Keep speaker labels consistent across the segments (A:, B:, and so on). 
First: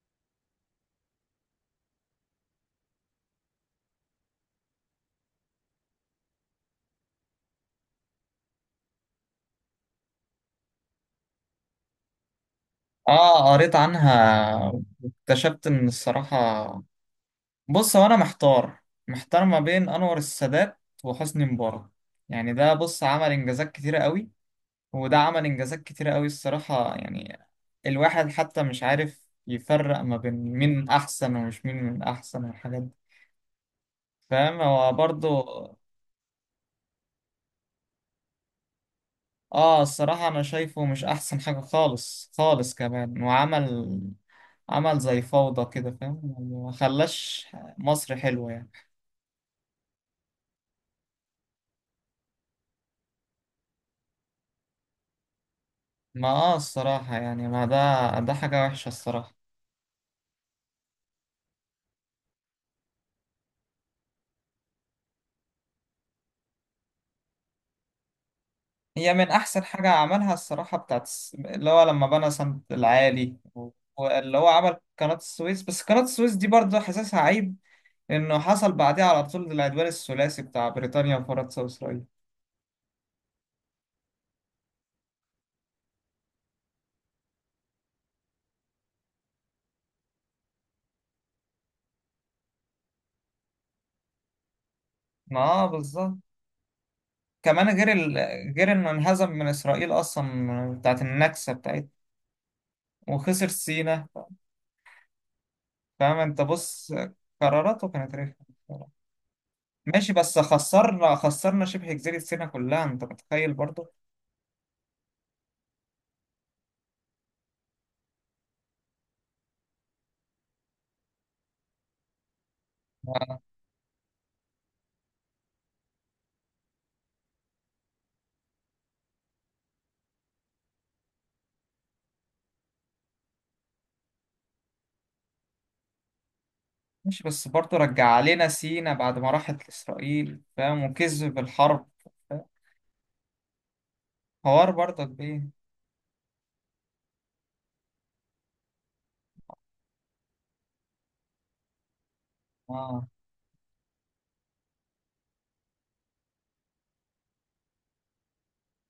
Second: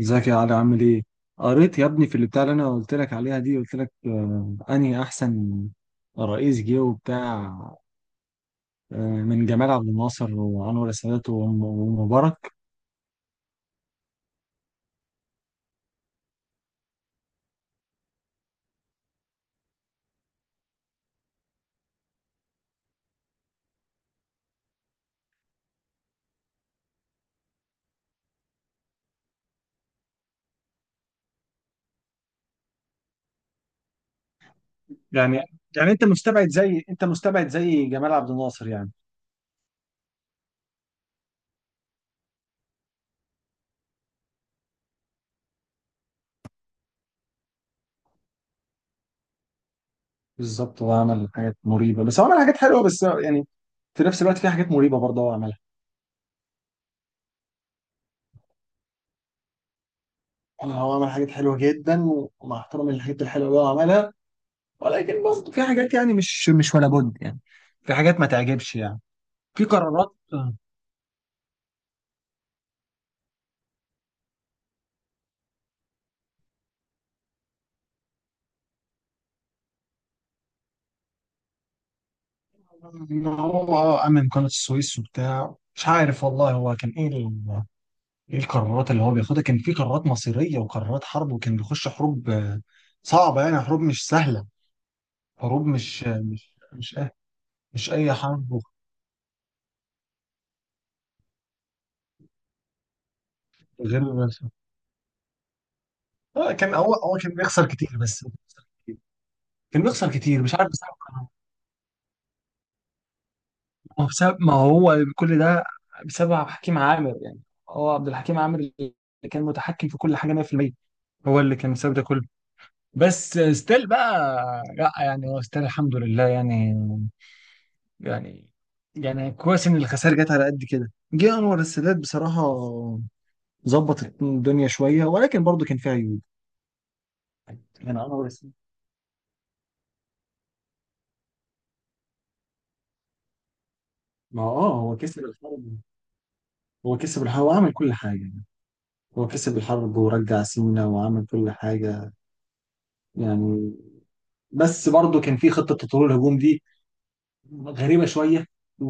A: ازيك يا علي؟ عامل ايه؟ قريت يا ابني في اللي بتاع اللي انا قلت لك عليها دي. قلت لك آه انهي احسن رئيس جه وبتاع. آه، من جمال عبد الناصر وانور السادات ومبارك.
B: اه قريت عنها واكتشفت ان الصراحة. بص، هو انا محتار، ما بين انور السادات وحسني مبارك. يعني ده بص عمل انجازات كتيرة قوي، وده عمل انجازات كتيرة قوي الصراحة. يعني الواحد حتى مش عارف يفرق ما بين مين احسن ومش مين من احسن والحاجات دي. فاهم؟ هو
A: يعني
B: برضه
A: يعني انت مستبعد زي، جمال عبد الناصر يعني؟
B: اه الصراحة أنا شايفه مش أحسن حاجة خالص خالص، كمان وعمل زي فوضى كده، فاهم؟ يعني ما خلاش مصر حلوة يعني.
A: بالظبط، هو عمل حاجات مريبه بس هو عمل حاجات حلوه، بس يعني في نفس الوقت في حاجات مريبه برضه هو عملها.
B: ما اه الصراحة يعني، ما ده حاجة وحشة الصراحة.
A: يعني هو عمل حاجات حلوه جدا، ومع احترامي للحاجات الحلوه اللي هو عملها، ولكن برضه في حاجات يعني مش ولا بد يعني. في حاجات ما تعجبش يعني.
B: هي من
A: في
B: أحسن حاجة
A: قرارات،
B: عملها الصراحة اللي هو لما بنى سد العالي، واللي هو عمل قناة السويس. بس قناة السويس دي برضه حاسسها عيب، إنه حصل بعدها على طول العدوان الثلاثي بتاع بريطانيا وفرنسا وإسرائيل.
A: ان هو اه امن قناه السويس وبتاع. مش عارف والله هو كان ايه ايه القرارات اللي هو بياخدها. كان في قرارات مصيريه وقرارات حرب، وكان بيخش حروب صعبه يعني، حروب مش سهله.
B: ما اه
A: حروب مش
B: بالظبط.
A: آه، مش مش أه
B: كمان
A: مش اي حرب.
B: غير انه انهزم من اسرائيل اصلا، بتاعت النكسه بتاعتها وخسر
A: غير
B: سينا. فاهم انت؟
A: كان
B: بص،
A: هو كان بيخسر
B: قراراته
A: كتير.
B: كانت
A: بس
B: رخمه بصراحة.
A: كان بيخسر
B: ماشي، بس
A: كتير مش عارف بسبب
B: خسرنا،
A: قرارات.
B: خسرنا شبه جزيره سينا كلها، انت متخيل برضه؟
A: ما هو بسبب، ما هو كل ده بسبب عبد الحكيم عامر يعني. هو عبد الحكيم عامر اللي كان متحكم في كل حاجه 100%. هو اللي كان بسبب ده كله. بس ستيل بقى، لا يعني هو ستيل الحمد لله يعني. يعني يعني كويس ان الخسائر جت على قد كده. جه انور السادات بصراحه، ظبط الدنيا شويه، ولكن برضه كان فيها عيوب.
B: ماشي، بس برضه
A: يعني
B: رجع
A: انور
B: علينا
A: السادات،
B: سينا بعد ما راحت لاسرائيل، فاهم؟ وكذب الحرب، فاهم؟
A: ما هو
B: حوار
A: اه هو
B: برضه
A: كسب
B: كبير.
A: الحرب. هو كسب الحرب وعمل كل حاجة. هو كسب الحرب ورجع سينا وعمل كل حاجة
B: اه.
A: يعني. بس برضه كان في خطة تطوير الهجوم دي، غريبة شوية و...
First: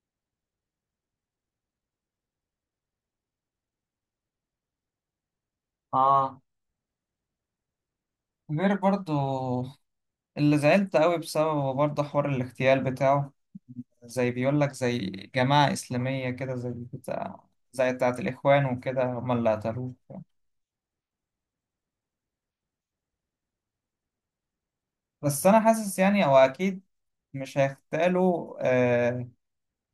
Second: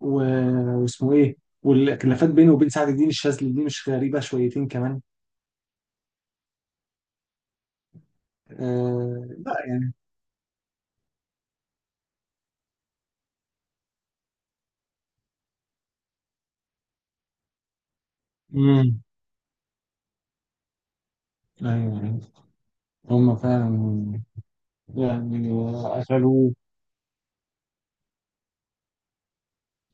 A: واسمه ايه، والخلافات بينه وبين سعد الدين الشاذلي دي مش غريبة شويتين كمان.
B: اه، غير برضه
A: آه لا يعني،
B: اللي زعلت قوي بسببه برضه، حوار الاغتيال بتاعه. زي بيقول لك زي جماعة إسلامية كده، زي بتاع، زي بتاعة الإخوان وكده،
A: امم،
B: هم اللي قتلوه.
A: ايوه هم فعلا
B: بس
A: يعني
B: أنا حاسس يعني هو
A: قتلوه.
B: أكيد مش هيغتالوا آه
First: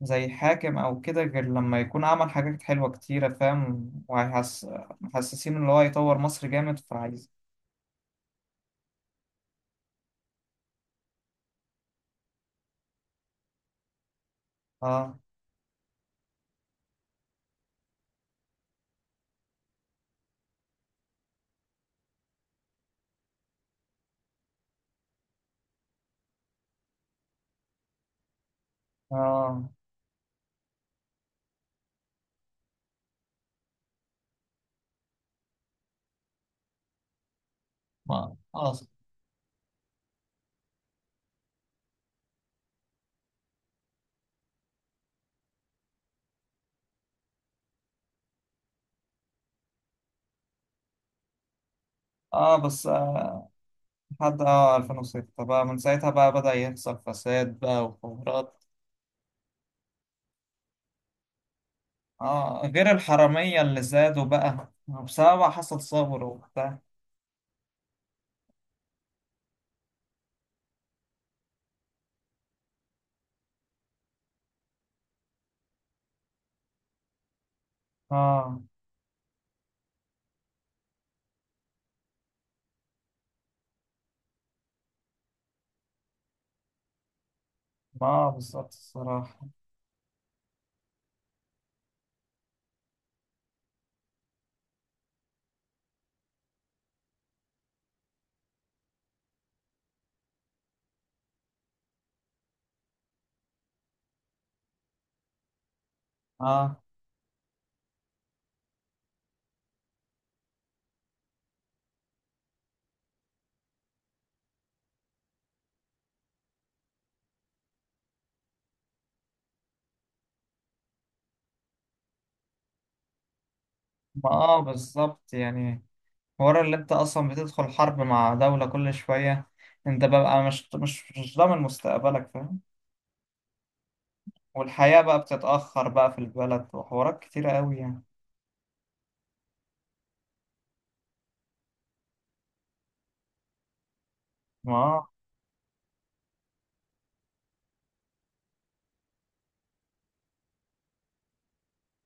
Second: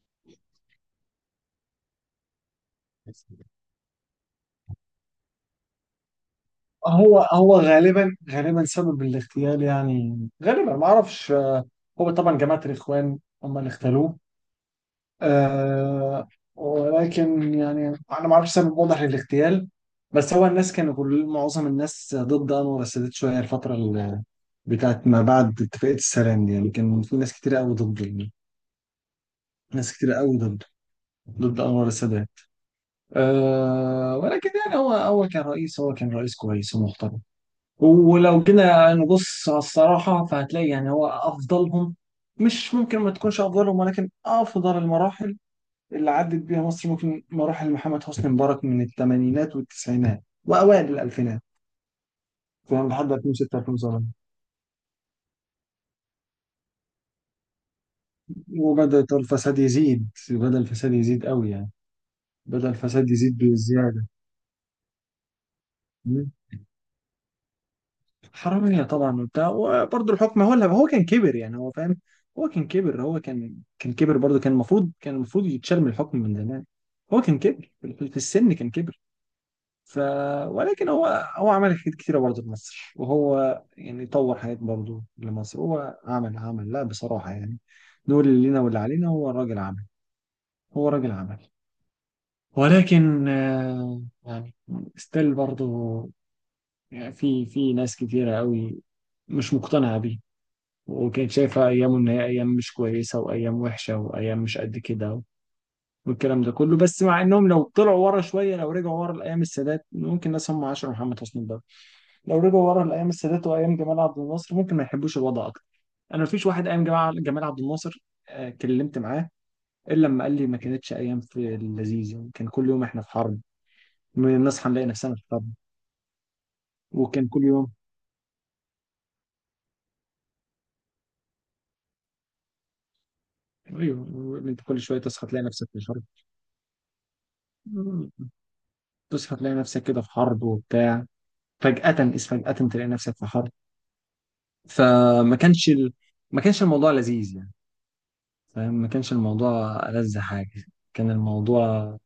B: زي حاكم أو كده، غير لما يكون عمل حاجات حلوة كتيرة، فاهم؟ وهيحس محسسين إن هو يطور مصر جامد
A: هو
B: فعايز.
A: هو غالبا سبب الاغتيال يعني، غالبا ما اعرفش. هو طبعا جماعة الاخوان هم اللي اغتالوه.
B: آه.
A: آه، ولكن يعني انا ما اعرفش سبب واضح للاغتيال. بس هو الناس كانوا، كل معظم الناس ضد انور السادات شويه الفتره بتاعت ما بعد اتفاقيه السلام دي يعني. كان في ناس كتير قوي ضد،
B: آه.
A: ناس كتير قوي ضد ضد انور السادات. آه، ولكن يعني هو كان رئيس، كويس ومحترم.
B: ما
A: ولو
B: آه.
A: جينا نبص على الصراحه فهتلاقي يعني هو افضلهم. مش ممكن ما تكونش افضلهم. ولكن افضل المراحل اللي عدت بيها مصر ممكن مراحل محمد حسني مبارك من الثمانينات والتسعينات وأوائل الألفينات.
B: آه بس
A: فاهم، لحد
B: آه،
A: 2006 2007،
B: لحد آه 2006 بقى، من ساعتها بقى بدأ يحصل فساد بقى وحوارات.
A: وبدأ الفساد يزيد. قوي يعني، بدأ
B: اه، غير
A: الفساد يزيد
B: الحرامية اللي
A: بزيادة.
B: زادوا بقى بسبب حصل ثورة
A: مم.
B: وبتاع.
A: حرامية طبعا وبتاع. وبرضه الحكم هو اللي، هو كان كبر يعني، هو فاهم، هو كان كبر، هو كان كبر برضه. كان المفروض، يتشال من الحكم من زمان. هو كان كبر في السن،
B: اه،
A: كان كبر. ف ولكن هو، هو عمل حاجات كتيرة برضه في مصر، وهو يعني طور حاجات برضه لمصر. هو عمل لا بصراحة يعني،
B: ما
A: نقول
B: آه،
A: اللي لينا
B: بالظبط
A: واللي علينا.
B: الصراحة.
A: هو راجل عمل، ولكن يعني ستيل برضه يعني، في ناس كتيرة قوي مش مقتنعة بيه، وكانت شايفة أيامه إن هي أيام مش كويسة وأيام وحشة وأيام مش قد كده والكلام ده كله.
B: اه،
A: بس مع إنهم لو طلعوا ورا شوية، لو رجعوا ورا لأيام السادات، ممكن ناس هم عاشروا محمد حسني ده لو رجعوا ورا لايام السادات وايام جمال عبد الناصر ممكن ما يحبوش الوضع اكتر. انا مفيش واحد ايام جمال عبد الناصر آه، كلمت معاه الا لما قال لي ما كانتش ايام في اللذيذ يعني، كان كل يوم احنا في حرب.
B: ما
A: من
B: آه،
A: نصحى نلاقي نفسنا في
B: بالظبط
A: حرب،
B: يعني. ورا اللي انت
A: وكان
B: اصلا
A: كل
B: بتدخل
A: يوم،
B: حرب مع دولة كل شوية، انت بقى مش ضامن مستقبلك، فاهم؟
A: ايوه انت كل شويه
B: والحياة بقى
A: تصحى تلاقي نفسك في
B: بتتأخر
A: حرب.
B: بقى في البلد، وحوارات كتيرة قوي يعني.
A: تصحى تلاقي نفسك كده في حرب وبتاع، فجأة إذ فجأة تلاقي نفسك في حرب.
B: ما آه.
A: فما كانش ال... ما كانش الموضوع لذيذ يعني، فاهم؟ ما كانش الموضوع ألذ حاجة. كان الموضوع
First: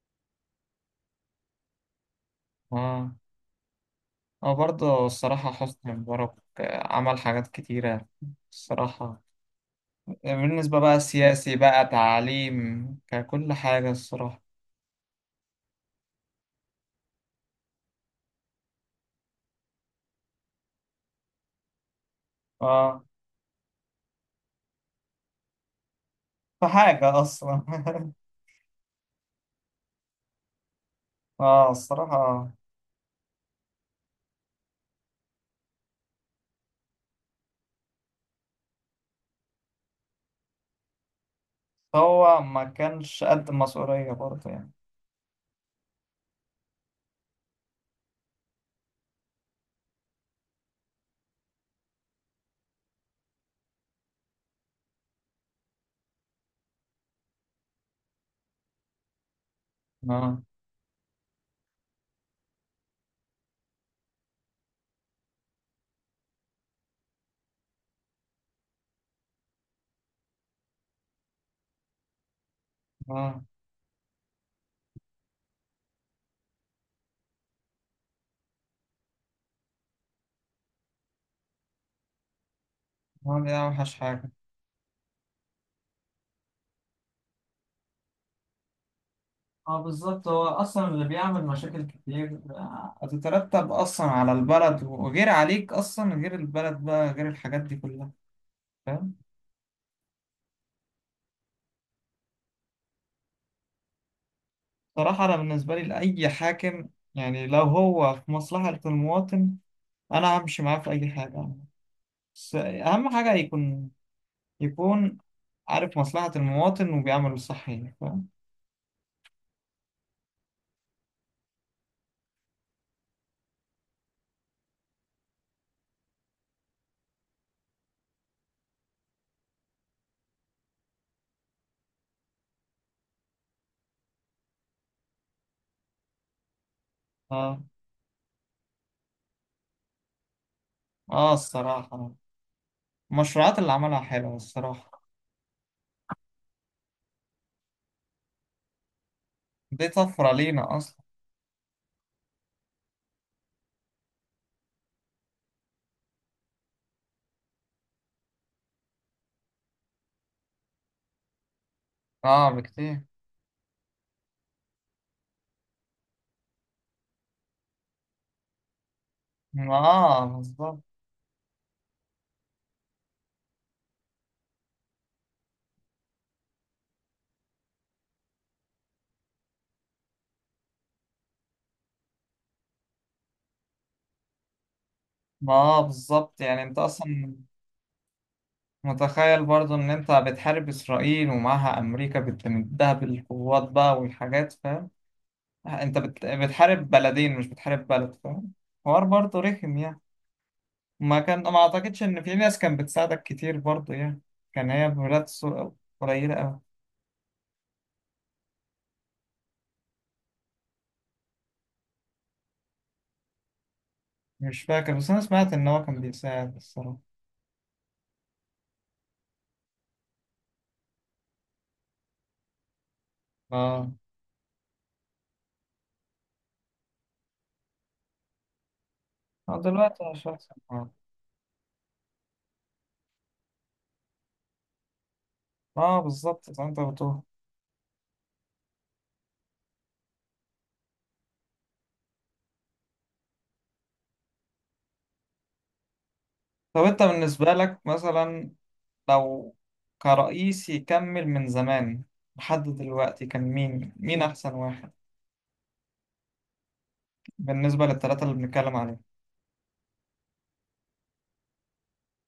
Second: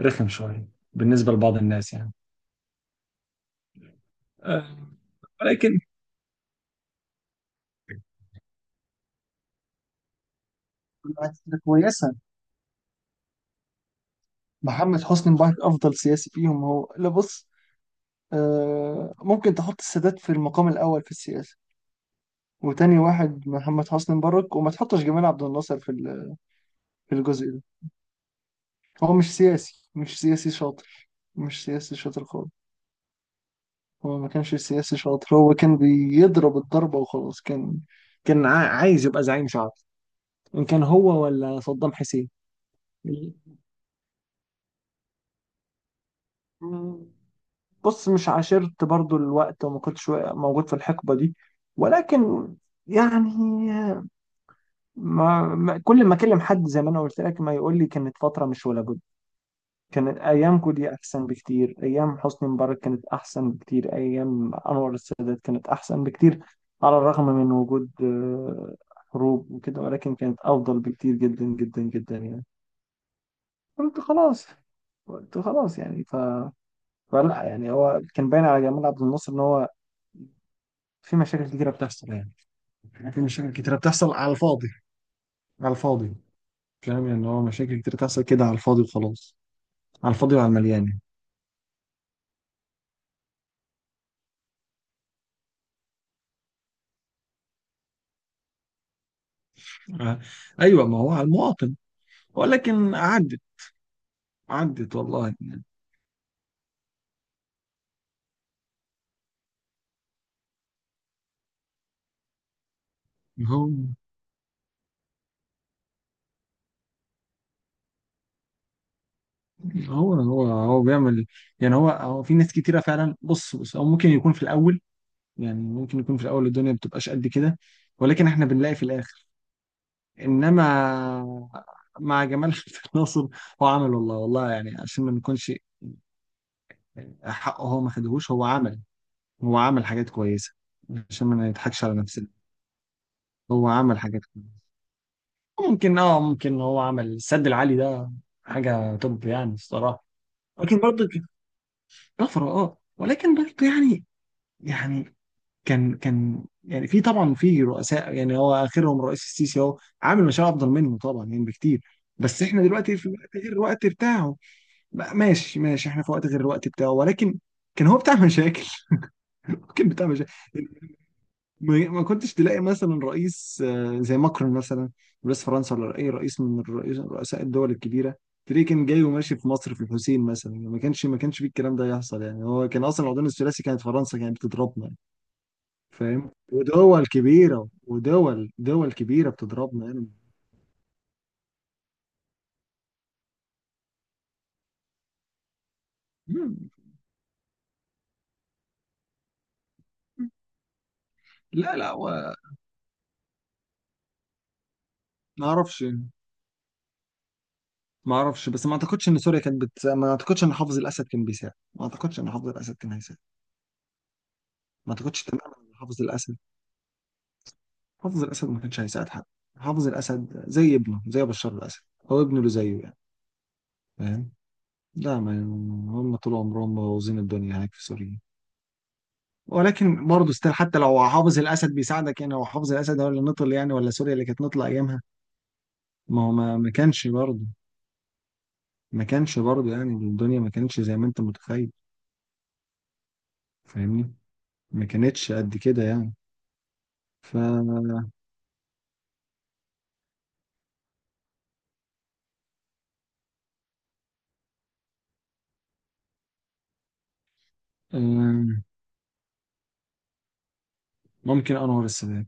A: رخم شوية بالنسبة لبعض الناس يعني.
B: اه، هو
A: آه،
B: برضه الصراحة
A: ولكن
B: حسني مبارك آه، عمل حاجات كتيرة الصراحة، بالنسبة بقى
A: بالعكس
B: سياسي
A: ده
B: بقى
A: كويسة،
B: تعليم ككل حاجة الصراحة.
A: محمد حسني مبارك أفضل سياسي فيهم. هو لا بص، آه، ممكن تحط السادات في المقام الأول في السياسة، وتاني
B: اه،
A: واحد محمد حسني مبارك، وما تحطش جمال عبد الناصر في
B: في
A: في
B: حاجة
A: الجزء
B: أصلا
A: ده. هو مش سياسي، مش
B: اه
A: سياسي شاطر
B: الصراحة.
A: خالص. هو ما كانش سياسي شاطر. هو كان بيضرب الضربة وخلاص. كان عايز يبقى زعيم شعبي، إن كان هو ولا صدام حسين.
B: هو ما كانش قد المسؤولية برضه يعني.
A: بص، مش عاشرت برضو الوقت، وما كنتش موجود في الحقبة دي، ولكن يعني كل ما اكلم حد زي ما انا قلت لك، ما يقول لي كانت فترة مش ولا بد. كانت
B: اه.
A: ايامكم دي احسن بكتير. ايام حسني مبارك كانت احسن بكتير. ايام انور السادات كانت احسن بكتير، على الرغم من وجود حروب وكده، ولكن كانت افضل بكتير جدا جدا جدا يعني.
B: اه،
A: قلت خلاص قلت خلاص يعني، ف فلا يعني هو كان باين على جمال عبد الناصر ان هو في مشاكل كتيرة بتحصل يعني، في
B: هو
A: مشاكل
B: دي
A: كتيرة
B: أوحش
A: بتحصل
B: حاجة.
A: على الفاضي، على الفاضي فاهم؟ يعني هو مشاكل كتيرة بتحصل كده على الفاضي وخلاص،
B: اه
A: على
B: بالظبط،
A: الفاضي
B: هو
A: وعلى المليان
B: أصلا
A: يعني.
B: اللي بيعمل مشاكل كتير آه، هتترتب أصلا على البلد، وغير عليك أصلا، غير البلد بقى، غير الحاجات دي كلها، فاهم؟
A: آه. أيوة، ما هو على المواطن. ولكن عدت، عدت
B: صراحة
A: والله
B: أنا
A: يعني.
B: بالنسبة لي لأي حاكم، يعني لو هو في مصلحة المواطن، أنا همشي معاه في أي حاجة. بس أهم حاجة
A: هو
B: يكون عارف مصلحة المواطن وبيعمل الصح يعني، فاهم؟
A: هو هو بيعمل يعني. هو في ناس كتيرة فعلا. بص هو ممكن يكون في الأول يعني، ممكن يكون في الأول الدنيا ما بتبقاش قد كده، ولكن احنا بنلاقي في الآخر إنما مع جمال عبد الناصر، هو عمل والله والله يعني، عشان ما نكونش،
B: اه.
A: حقه هو ما خدهوش، هو عمل، هو عمل حاجات كويسة عشان
B: اه
A: ما نضحكش على
B: الصراحة،
A: نفسنا.
B: المشروعات
A: هو
B: اللي
A: عمل
B: عملها
A: حاجات
B: حلوة
A: كويسة.
B: الصراحة،
A: ممكن اه ممكن هو عمل السد العالي ده حاجة توب يعني
B: دي
A: الصراحة.
B: طفرة لينا
A: لكن
B: أصلا.
A: برضه طفرة، اه، ولكن برضه يعني، يعني كان كان يعني في طبعا في رؤساء يعني، هو اخرهم الرئيس السيسي اهو عامل مشاريع افضل منه طبعا يعني بكتير. بس
B: اه
A: احنا دلوقتي
B: بكتير.
A: في وقت غير الوقت بتاعه بقى. ماشي احنا في وقت غير الوقت بتاعه. ولكن كان هو بتاع مشاكل.
B: ما
A: كان بتاع
B: اه،
A: مشاكل.
B: بالظبط.
A: ما كنتش تلاقي مثلا رئيس زي ماكرون مثلا، رئيس فرنسا، ولا اي رئيس من رؤساء الدول الكبيره، تلاقيه كان جاي وماشي في مصر في الحسين مثلا يعني. ما كانش فيه الكلام ده يحصل يعني. هو كان اصلا العدوان الثلاثي، كانت فرنسا كانت بتضربنا يعني،
B: ما اه،
A: فاهم؟
B: بالظبط يعني، انت
A: ودول
B: أصلا
A: كبيره، ودول كبيره
B: متخيل برضو
A: بتضربنا
B: إن
A: يعني.
B: أنت بتحارب إسرائيل ومعها أمريكا بتمدها بالقوات بقى والحاجات، فاهم؟ أنت
A: مم.
B: بتحارب بلدين، مش بتحارب بلد، فاهم؟ حوار برضه رخم يعني. ما كان ما
A: لا
B: اعتقدش ان في
A: و...
B: ناس كانت بتساعدك كتير برضه يعني. كان هي بمرات
A: ما
B: سوء
A: اعرفش يعني،
B: قليلة أوي.
A: ما اعرفش. بس ما اعتقدش ان سوريا كانت بت... ما اعتقدش ان حافظ الاسد كان بيساعد. ما اعتقدش ان حافظ الاسد كان هيساعد.
B: مش
A: ما
B: فاكر، بس أنا
A: اعتقدش
B: سمعت
A: تماما
B: إن
A: ان
B: هو كان
A: حافظ الاسد،
B: بيساعد الصراحة.
A: ما كانش هيساعد حد. حافظ الاسد زي ابنه، زي بشار الاسد. هو ابنه اللي زيه يعني،
B: آه.
A: فاهم؟ لا ما، هم طول عمرهم مبوظين الدنيا هناك في سوريا.
B: آه، دلوقتي
A: ولكن
B: مش
A: برضه
B: أحسن
A: ستيل، حتى
B: آه.
A: لو حافظ الاسد بيساعدك يعني، هو حافظ الاسد هو اللي نطل يعني؟ ولا سوريا اللي كانت نطلة ايامها؟
B: آه
A: ما هو
B: بالظبط
A: ما
B: زي ما
A: ما
B: أنت
A: كانش
B: بتقول.
A: برضه، ما كانش برضه يعني الدنيا ما كانتش زي ما انت متخيل، فاهمني؟ ما كانتش قد كده يعني.
B: طب أنت
A: ف
B: بالنسبة لك مثلا، لو كرئيس يكمل من زمان لحد دلوقتي، كان مين أحسن واحد بالنسبة للثلاثة اللي
A: آم،
B: بنتكلم عليهم؟
A: ممكن انور السادات.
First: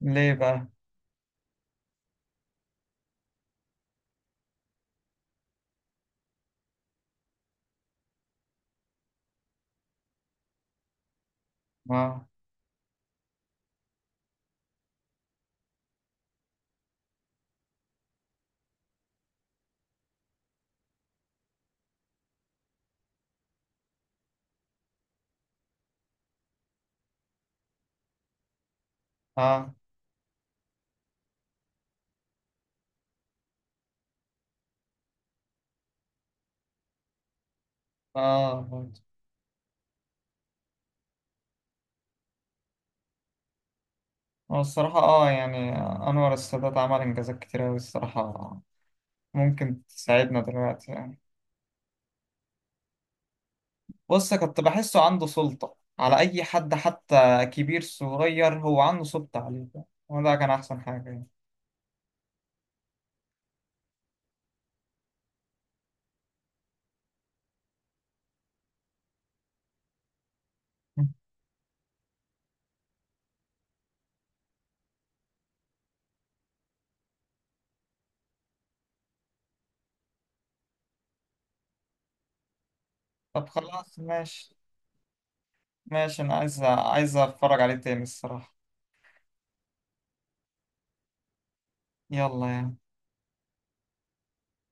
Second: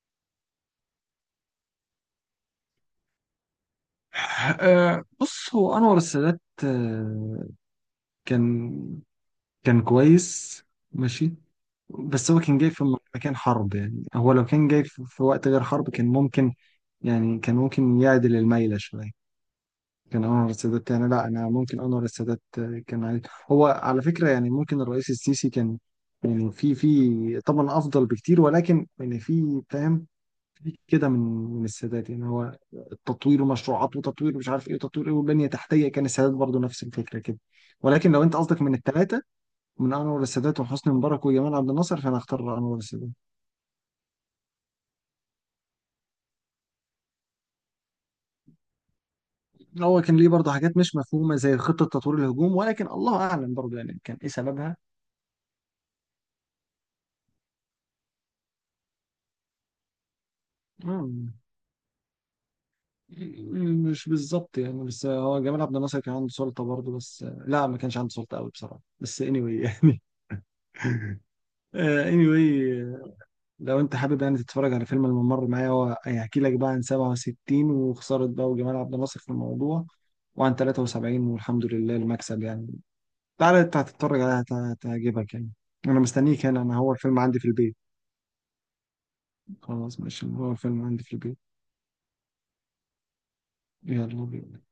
B: ليه بقى؟
A: بص هو انور السادات، كان، كان كويس، ماشي.
B: آه.
A: بس هو كان جاي في مكان حرب يعني. هو لو كان جاي في في وقت غير حرب كان ممكن يعني، كان ممكن يعدل الميلة شوية. كان أنور السادات يعني لا أنا ممكن أنور السادات كان عايز، هو على فكرة يعني ممكن الرئيس السيسي كان يعني في في طبعا أفضل بكتير، ولكن يعني في
B: آه.
A: فاهم في كده من، من السادات يعني. هو التطوير ومشروعات وتطوير مش عارف إيه وتطوير إيه وبنية تحتية، كان السادات برضو نفس الفكرة كده. ولكن لو أنت قصدك
B: آه.
A: من
B: آه.
A: الثلاثة، من انور السادات وحسني مبارك وجمال عبد الناصر، فانا اختار انور السادات.
B: هو الصراحة اه يعني، أنور السادات عمل إنجازات كتير أوي الصراحة، ممكن
A: هو كان ليه
B: تساعدنا
A: برضه حاجات
B: دلوقتي
A: مش
B: يعني.
A: مفهومه زي خطه تطوير الهجوم، ولكن الله اعلم برضه يعني كان ايه
B: بص، كنت
A: سببها.
B: بحسه عنده سلطة على أي حد، حتى كبير صغير هو عنده سلطة عليه، وده كان أحسن حاجة يعني.
A: مم. مش بالظبط يعني. بس هو جمال عبد الناصر كان عنده سلطه برضه، بس لا ما كانش عنده سلطه قوي بصراحه، بس anyway يعني. Anyway، لو انت حابب يعني تتفرج على فيلم الممر معايا، هو هيحكي لك بقى عن 67 وخساره بقى وجمال عبد الناصر في الموضوع، وعن 73 والحمد لله المكسب يعني.
B: طب
A: تعالى انت
B: خلاص
A: هتتفرج عليها
B: ماشي.
A: هتعجبك يعني. انا
B: ماشي، أنا
A: مستنيك
B: عايز
A: هنا، انا هو
B: عايز
A: الفيلم عندي في
B: أتفرج عليه
A: البيت.
B: تاني الصراحة.
A: خلاص ماشي، هو الفيلم عندي في البيت.
B: يلا يعني.
A: يلا بينا.